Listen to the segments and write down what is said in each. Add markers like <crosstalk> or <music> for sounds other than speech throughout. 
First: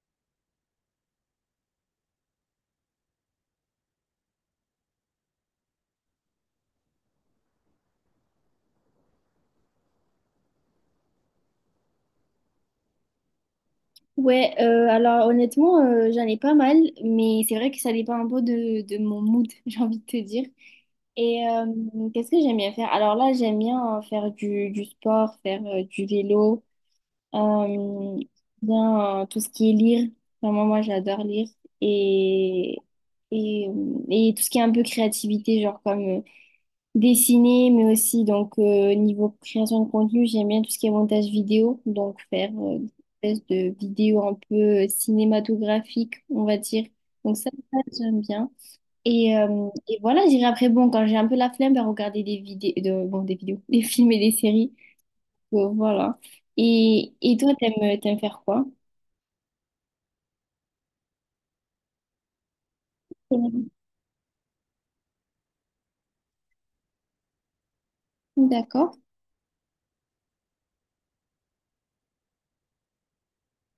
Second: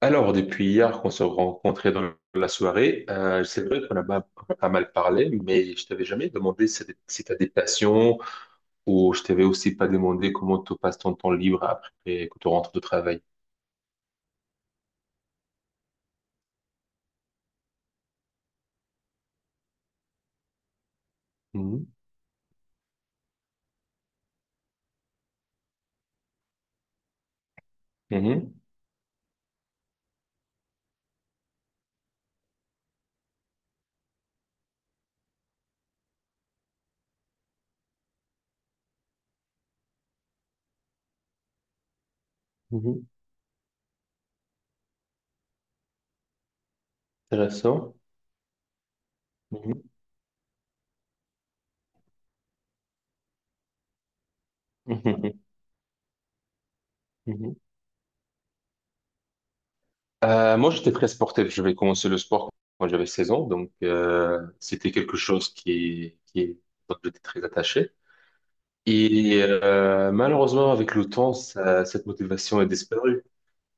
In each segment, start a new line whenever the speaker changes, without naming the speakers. Alors, depuis hier qu'on s'est rencontrés dans la soirée, c'est vrai qu'on a pas mal parlé, mais je t'avais jamais demandé si tu as des passions ou je t'avais aussi pas demandé comment tu passes ton temps libre après que tu rentres de travail.
Ouais, alors honnêtement, j'en ai pas mal, mais c'est vrai que ça dépend un peu de mon mood, <laughs> j'ai envie de te dire. Et
Mhm,
qu'est-ce que j'aime bien faire? Alors là, j'aime bien faire du sport, faire du vélo, euh,
mhm,
bien tout ce qui est lire. Vraiment, moi, j'adore lire. Et, et tout ce qui est un peu créativité, genre comme dessiner, mais aussi donc niveau création de contenu, j'aime bien tout ce qui est montage vidéo, donc faire
mhm.
des espèces de vidéos un peu cinématographiques, on va dire. Donc ça,
Intéressant.
j'aime bien. Et, euh,
Mhm,
et voilà, j'irai après, bon, quand j'ai un peu la flemme, ben, regarder des vidéos, de, bon, des vidéos, <laughs> des films et des séries.
mhm,
Donc, voilà. Et toi,
mhm.
t'aimes faire quoi?
Moi, j'étais très sportif. J'avais commencé le sport quand j'avais 16 ans,
Mhm.
donc c'était quelque chose qui dont j'étais très attaché.
D'accord.
Et malheureusement, avec le temps, cette motivation est disparue.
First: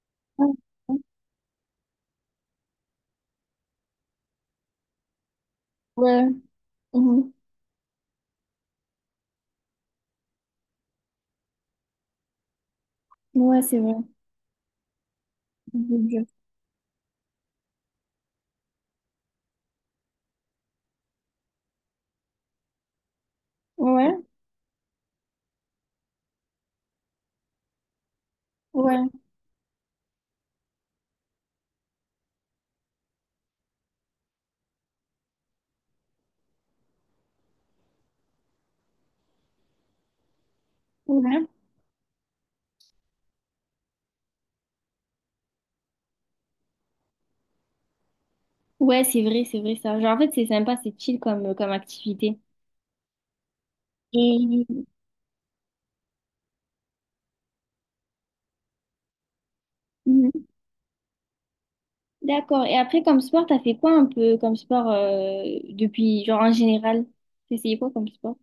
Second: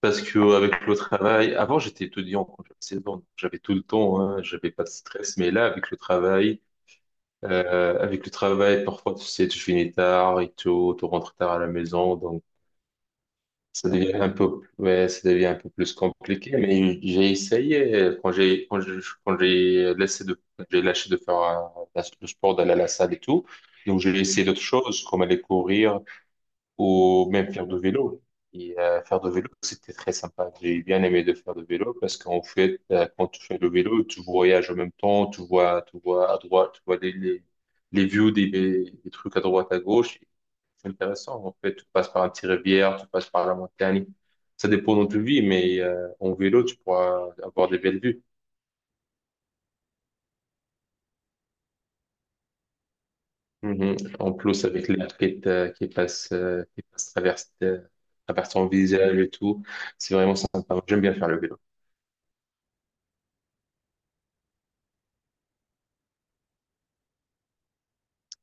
Parce que avec le travail, avant j'étais étudiant quand j'avais 16 ans, donc j'avais tout le temps, hein, j'avais pas de stress. Mais là,
Ouais. Mhm.
avec le travail, parfois tu sais, tu finis tard et tout, tu rentres tard à la maison, donc
Ouais, c'est
ça
vrai.
devient un peu, ouais, ça devient un peu plus compliqué. Mais j'ai essayé quand j'ai, quand j'ai, quand j'ai laissé de, j'ai lâché de faire le sport, d'aller à la salle et tout. Donc
Ouais,
j'ai essayé d'autres choses, comme aller courir, ou même faire du vélo.
ouais,
Faire du vélo, c'était très sympa. J'ai bien aimé de faire du vélo parce qu'en fait, quand tu fais le vélo, tu voyages en même temps, tu vois à droite, tu vois les views des trucs à droite, à gauche. C'est intéressant.
ouais.
En fait, tu passes par un petit rivière, tu passes par la montagne. Ça dépend de tu vis, mais en vélo, tu pourras avoir des belles vues.
Ouais, c'est vrai ça. Genre, en fait, c'est sympa, c'est chill comme, comme activité.
Mhm. En plus,
Et
avec l'air qui, est, qui passe traverse ton visage et tout, c'est vraiment
Mhm.
sympa. J'aime bien faire le vélo.
D'accord. Et après, comme sport, t'as fait quoi un peu comme sport depuis, genre en général? T'as essayé quoi comme sport?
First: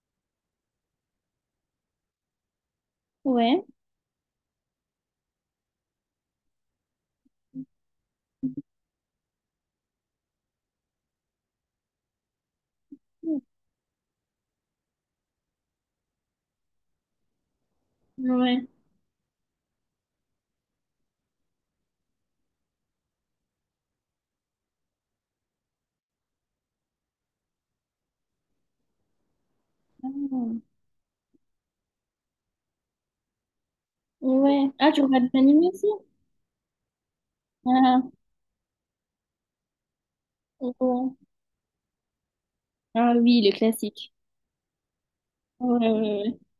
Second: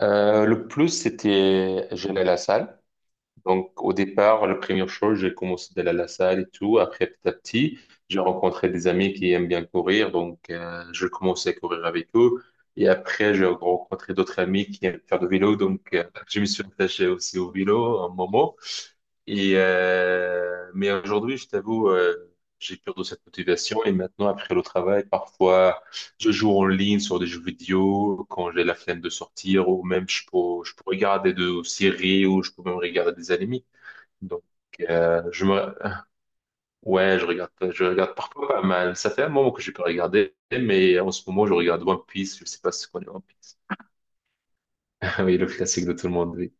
Le plus, c'était, j'allais à la salle.
Ouais.
Donc, au départ, la première chose, j'ai commencé d'aller à la salle et tout. Après, petit à petit, j'ai rencontré des amis qui aiment bien courir. Donc, je commençais à courir avec eux. Et après, j'ai rencontré d'autres amis qui aiment faire du vélo. Donc, je me suis attaché aussi au vélo un moment.
Ouais.
Mais aujourd'hui, je t'avoue, j'ai perdu cette motivation. Et maintenant, après le travail, parfois, je joue en ligne sur des jeux vidéo quand j'ai la flemme de sortir ou même je
Ah.
peux, je peux regarder des séries ou je peux même regarder des animés. Donc,
Ouais. Ah, tu
euh,
regardes des
je
animés
me,
aussi?
ouais, je
Ah,
regarde parfois pas mal. Ça fait un moment que je peux regarder
ouais.
mais en ce moment, je regarde One Piece. Je sais pas si tu connais
Ah
One
oui, le
Piece.
classique.
<laughs> Oui, le
Ouais,
classique de tout le monde,
ouais,
oui.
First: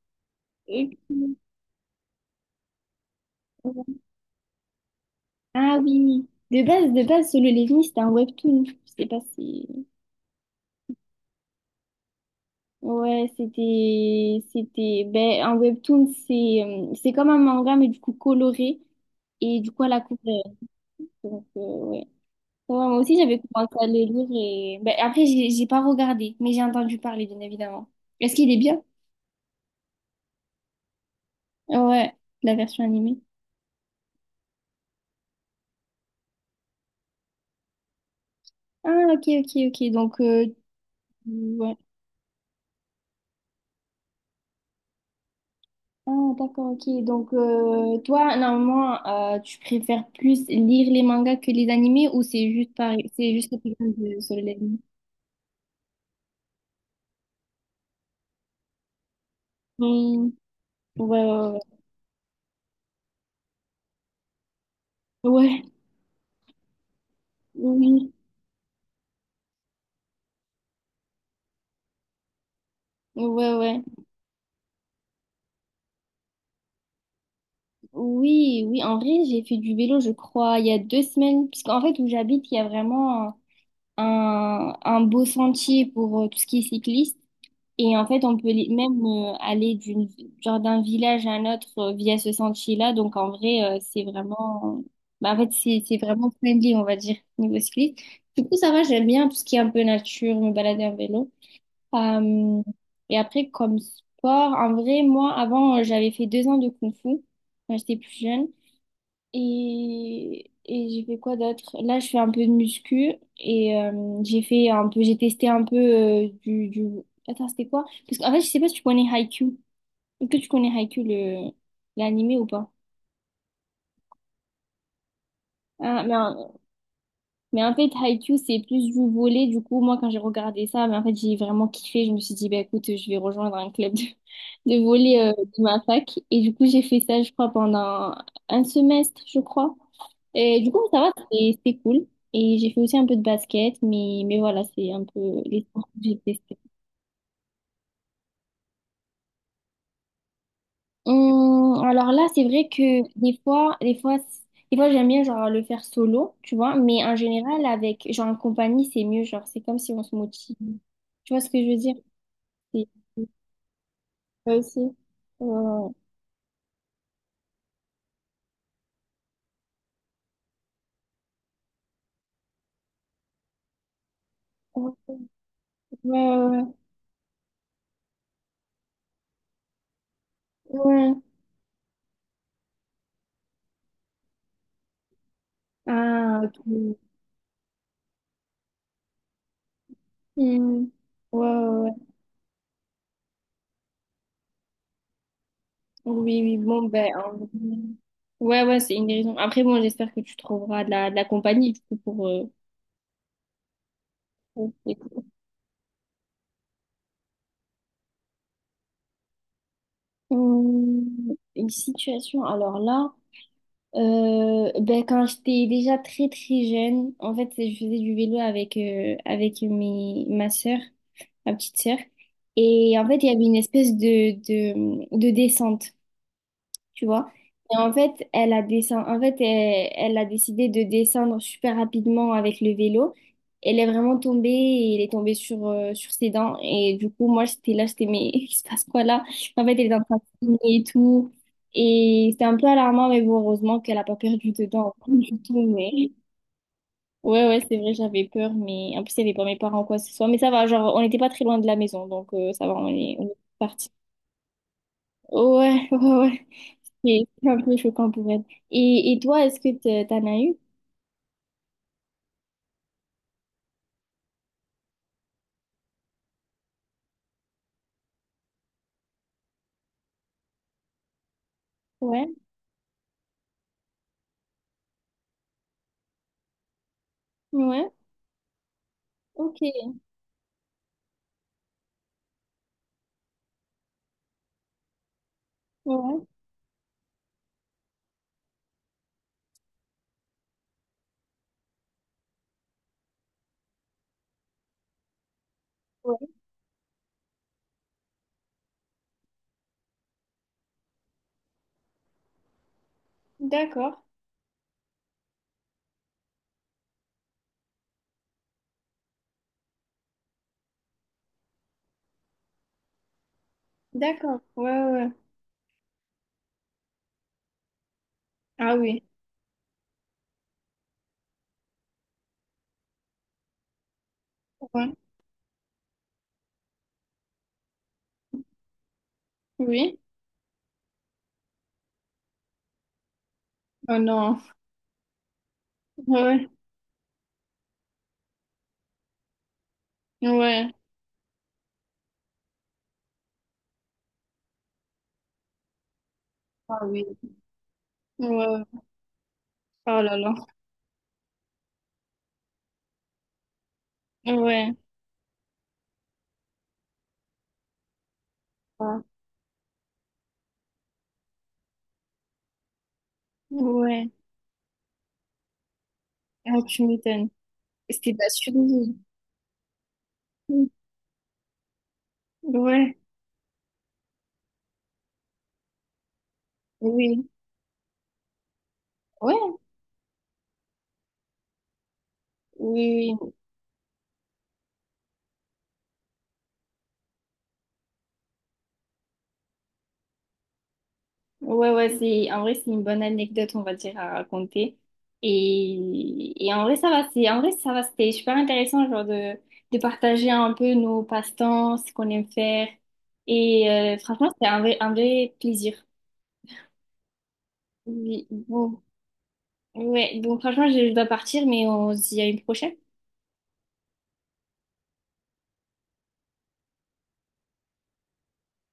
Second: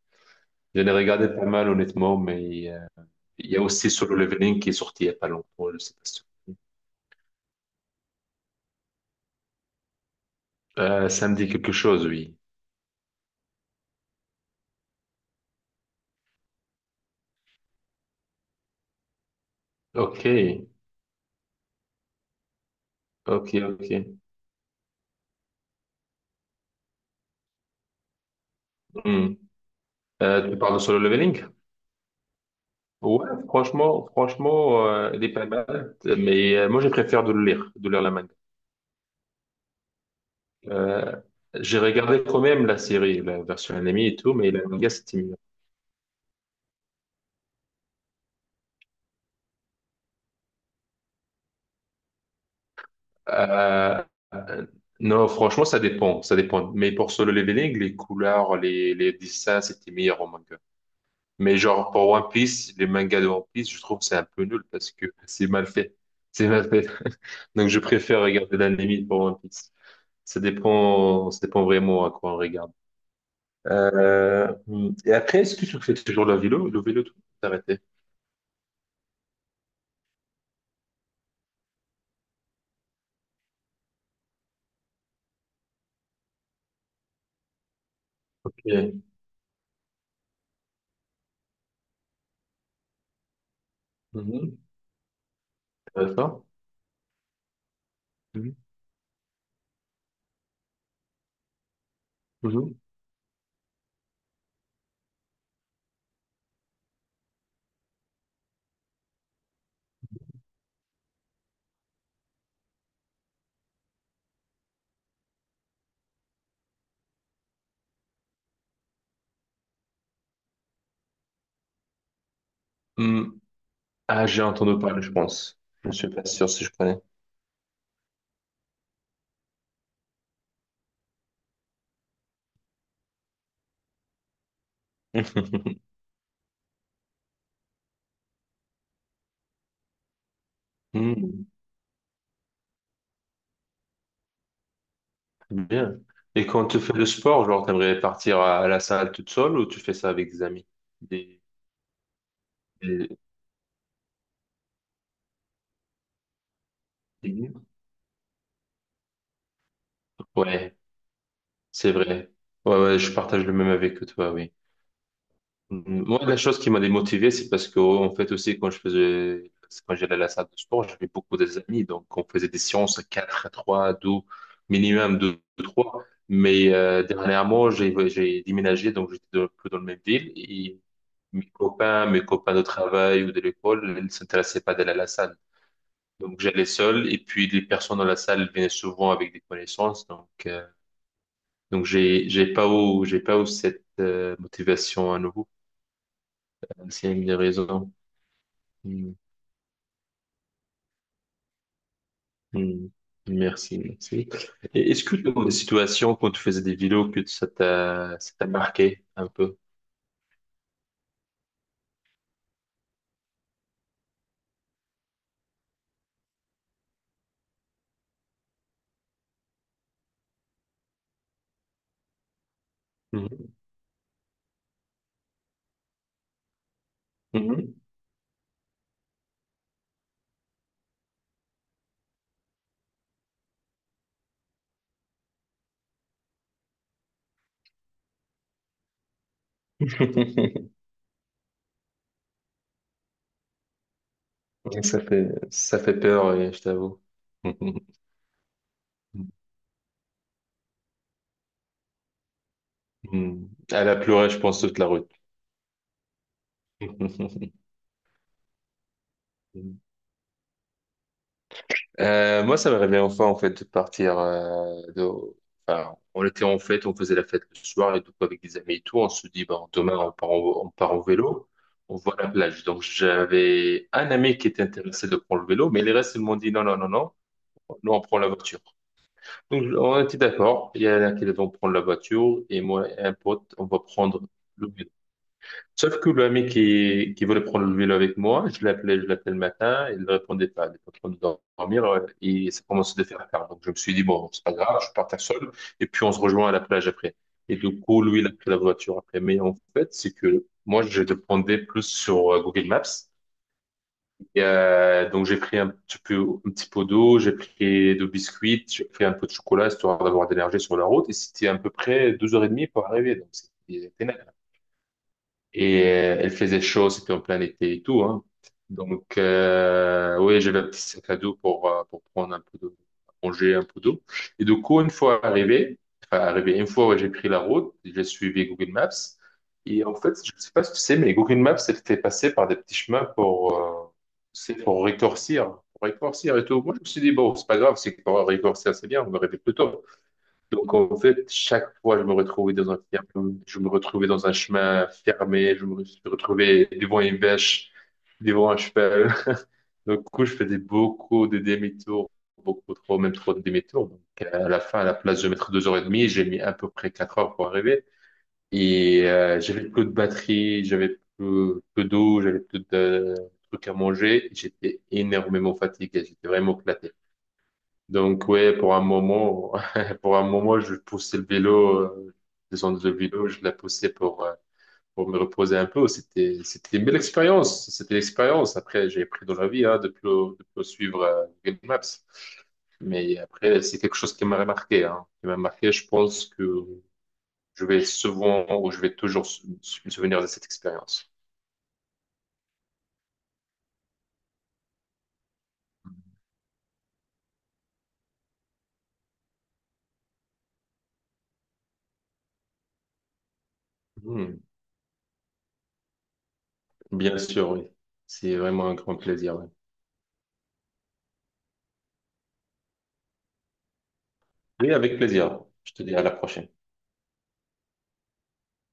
J'en ai
ouais.
regardé pas mal, honnêtement, mais il y a
Ok.
aussi Solo Leveling qui est sorti il y a pas longtemps. Je
Ah
sais pas si tu
oui.
connais.
De base, Solo Leveling, c'était un webtoon. Je sais pas si.
Ça me dit quelque chose, oui.
Ouais, c'était, ben, un webtoon, c'est comme un manga, mais du coup coloré, et du coup à la
Ok,
couleur. Donc, ouais. Ouais, moi aussi, j'avais
ok,
commencé à le
ok.
lire, et ben, après, j'ai pas regardé, mais j'ai entendu parler, bien évidemment. Est-ce qu'il est bien?
Hmm. Tu parles de Solo Leveling?
Ouais, la version animée.
Ouais, franchement, il est pas mal, mais moi je préfère de le lire, de lire la manga.
Ah, ok, ok, ok. Donc,
Euh,
ouais.
j'ai regardé quand même la série, la version animée et tout, mais la manga c'était mieux.
Ah, d'accord, ok. Donc, toi, normalement, tu préfères plus lire les mangas que les animés, ou c'est juste pareil, c'est juste que tu viens
Euh,
de sur les
euh, non, franchement, ça dépend. Mais pour Solo Leveling, les couleurs, les dessins, c'était meilleur en
animés?
manga.
Ouais,
Mais
ouais,
genre pour One Piece, les mangas de One Piece, je trouve que c'est un peu nul parce que <laughs> c'est
ouais,
mal fait, c'est mal fait. <laughs> Donc
Ouais,
je
oui,
préfère regarder l'anime pour One Piece. Ça dépend vraiment à quoi on regarde.
ouais, ouais,
Euh, et après, est-ce que tu fais toujours le vélo, tout arrêté?
oui, oui, en vrai, j'ai fait du vélo, je crois, il y a 2 semaines, parce qu'en fait, où j'habite, il y a vraiment un beau sentier pour tout ce qui est cycliste, et en fait,
Ok.
même aller genre d'un village à un autre via ce sentier-là, donc en vrai,
Mhm.
bah, en fait, c'est vraiment
Intéressant.
friendly, on va dire, niveau cycliste. Du coup,
Mhm.
ça va, j'aime bien tout ce qui est un peu nature, me balader en vélo. Euh,
Mhm.
et après, comme sport, en vrai, moi, avant, j'avais fait 2 ans de kung-fu quand j'étais plus jeune. Et j'ai fait quoi d'autre? Là, je fais un peu de muscu et j'ai fait un peu, j'ai testé un peu du... Attends, c'était quoi? Parce qu'en fait, je sais pas si tu connais Haikyuu. Est-ce que tu connais Haikyuu, le l'animé ou pas?
Mhm. Ah, j'ai entendu parler, je pense. Je ne
Ah,
suis
mais
pas sûr si je connais.
Mais en fait, Haikyuu, c'est plus du volet. Du coup, moi, quand j'ai regardé ça, mais en fait, j'ai vraiment kiffé. Je me suis dit, bah, écoute, je vais rejoindre un club de, <laughs> de volley de
<laughs>
ma fac. Et du coup, j'ai fait ça, je crois, pendant un semestre, je crois. Et du coup, ça va,
Mhm.
c'était cool. Et j'ai fait aussi un peu de basket, mais voilà, c'est un peu les sports que
Bien.
j'ai
Et
testés.
quand tu fais le sport, genre, t'aimerais partir à la salle toute seule ou tu fais ça avec des amis? Des,
Alors là, c'est vrai que
des-
des fois j'aime bien genre le faire solo, tu vois, mais en
des-
général avec genre en compagnie, c'est mieux, genre c'est comme si on se motive.
Ouais,
Tu vois ce que je veux
c'est
dire?
vrai. Ouais,
C'est
ouais, je partage le même avec toi, oui.
toi aussi. Euh,
Mm, moi, la chose qui m'a démotivé, c'est parce que, en fait, aussi, quand j'allais à la salle de sport, j'avais beaucoup des amis. Donc, on faisait des séances à 4, à 3, à 2,
ouais,
minimum 2, 3. Mais
ouais,
dernièrement, j'ai déménagé, donc j'étais plus dans la même ville. Et
ouais. Ouais.
mes copains de travail ou de l'école, ils ne s'intéressaient pas d'aller à la salle.
Ah,
Donc,
ok.
j'allais seul. Et puis, les personnes dans la salle venaient souvent avec des connaissances. Donc, euh,
Hmm. Ouais, ouais,
donc
ouais.
j'ai pas eu cette motivation à nouveau.
Oui, oui, bon, ben.
C'est une des
En-
raisons.
Ouais, ouais, c'est une
Mm,
des raisons. Après, bon, j'espère que tu trouveras de la compagnie, du coup, pour. Euh,
mm. Merci, merci. Et est-ce que
pour-
tu as des situations quand tu faisais des vidéos que ça t'a marqué un peu?
Une situation, alors là. Ben, quand j'étais déjà très très jeune, en fait, je faisais du vélo avec, ma sœur, ma petite sœur. Et en fait, il y avait
Mhm.
une espèce de descente tu vois.
Mhm.
En fait, elle a décidé de descendre super rapidement avec le vélo. Elle est vraiment tombée et elle est tombée sur ses dents. Et du coup, moi, j'étais là, j'étais, mais <laughs> il se passe quoi là? En fait, elle est en train de
<laughs>
saigner et tout. Et c'était un peu alarmant, mais bon, heureusement qu'elle a pas perdu de dents
Ça
<laughs>
fait
du tout.
Ça
Mais
fait peur, je t'avoue.
ouais, ouais, c'est vrai,
<laughs>
j'avais peur. Mais en plus, il n'y avait pas mes parents, quoi que ce soit. Mais ça va, genre, on n'était pas très loin de la maison. Donc, ça va, on est
Mm. Elle
parti.
a pleuré, je pense, toute la route.
Ouais, <laughs> ouais, ouais. C'est un
<laughs>
peu choquant pour elle. Et toi, est-ce que t'en as eu?
Moi, ça m'aurait bien enfin, en fait, enfin, on était en fête, on faisait la fête le soir et tout, avec des amis et tout. On se dit, bon, demain, on part en vélo, on voit
Ouais,
la plage. Donc, j'avais un ami qui était intéressé de prendre le vélo, mais les restes, ils m'ont dit, non, non, non, non,
ouais,
nous, on prend la voiture. Donc,
ok,
on était d'accord. Il y en a qui vont prendre la voiture et moi et un pote, on va prendre le vélo. Sauf que
ouais,
le mec qui voulait prendre le vélo avec moi, je l'appelais le matin, il ne répondait pas, il était en train de dormir, et ça commençait de faire tard. Donc je me suis dit, bon, c'est pas grave, je partais seul, et puis on se
ouais,
rejoint à la plage après. Et du coup, lui, il a pris la voiture après. Mais en fait, c'est que moi, je dépendais plus sur Google Maps.
d'accord,
Donc j'ai pris un petit pot d'eau, j'ai pris deux biscuits, j'ai pris un peu de chocolat, histoire d'avoir de l'énergie sur la route, et c'était à peu près 2 heures et demie pour arriver. Donc c'était
d'accord, ouais, ouais. Ouais.
et Elle faisait chaud, c'était en plein été et tout, hein.
Ah oui,
Donc, oui, j'avais un petit sac à dos pour prendre un peu d'eau, à manger un peu d'eau. Et du coup, une
ouais,
fois arrivé, enfin, arrivé, une fois, ouais, j'ai pris la route, j'ai suivi Google Maps. Et en
oui,
fait, je ne sais pas si tu sais, mais Google Maps, elle fait passer par des petits chemins
oh non,
c'est pour rétorcir et
ouais,
tout. Moi, je me suis dit, bon, c'est pas grave, c'est pour rétorcir, c'est bien, on me réveille plus tôt.
ouais,
Donc en fait, chaque fois, je me retrouvais dans un ferme, je me retrouvais dans un chemin fermé, je me suis retrouvé
ah
devant
oui,
une vache,
ouais,
devant un
ouais.
cheval. <laughs> Donc,
Oh
du
là
coup,
là,
je faisais beaucoup de demi-tours, beaucoup trop, même trop de demi-tours. Donc, à la
ouais,
fin, à la place de mettre 2 heures et demie, j'ai mis à peu près 4 heures pour arriver.
ah,
J'avais plus de batterie, j'avais plus, peu d'eau, j'avais plus de trucs à
ouais,
manger. J'étais énormément fatigué, j'étais vraiment
ah, tu
éclaté.
m'étonnes. C'était de
Donc,
la
ouais,
survie.
<laughs> pour un moment, je poussais le vélo,
Ouais,
je la poussais pour me reposer un peu. C'était une belle
oui,
expérience. C'était l'expérience. Après, j'ai appris dans la
ouais,
vie, hein, de plus suivre, Google Maps.
oui,
Mais
oui.
après, c'est quelque chose qui m'a marqué, hein, qui m'a marqué. Je pense que je vais souvent ou je vais toujours me souvenir de cette expérience.
Ouais, ouais, c'est, en vrai, c'est une bonne anecdote, on va dire, à raconter. Et en vrai, ça va, c'est, en vrai, ça va, c'était super intéressant, genre, de partager un peu nos passe-temps, ce qu'on aime faire. Et franchement,
Hmm,
un vrai plaisir.
bien sûr, oui.
Oui,
C'est vraiment un
bon,
grand plaisir. Oui,
ouais, donc franchement, je dois partir, mais on se dit à une prochaine.
oui, avec plaisir. Je te dis à la prochaine.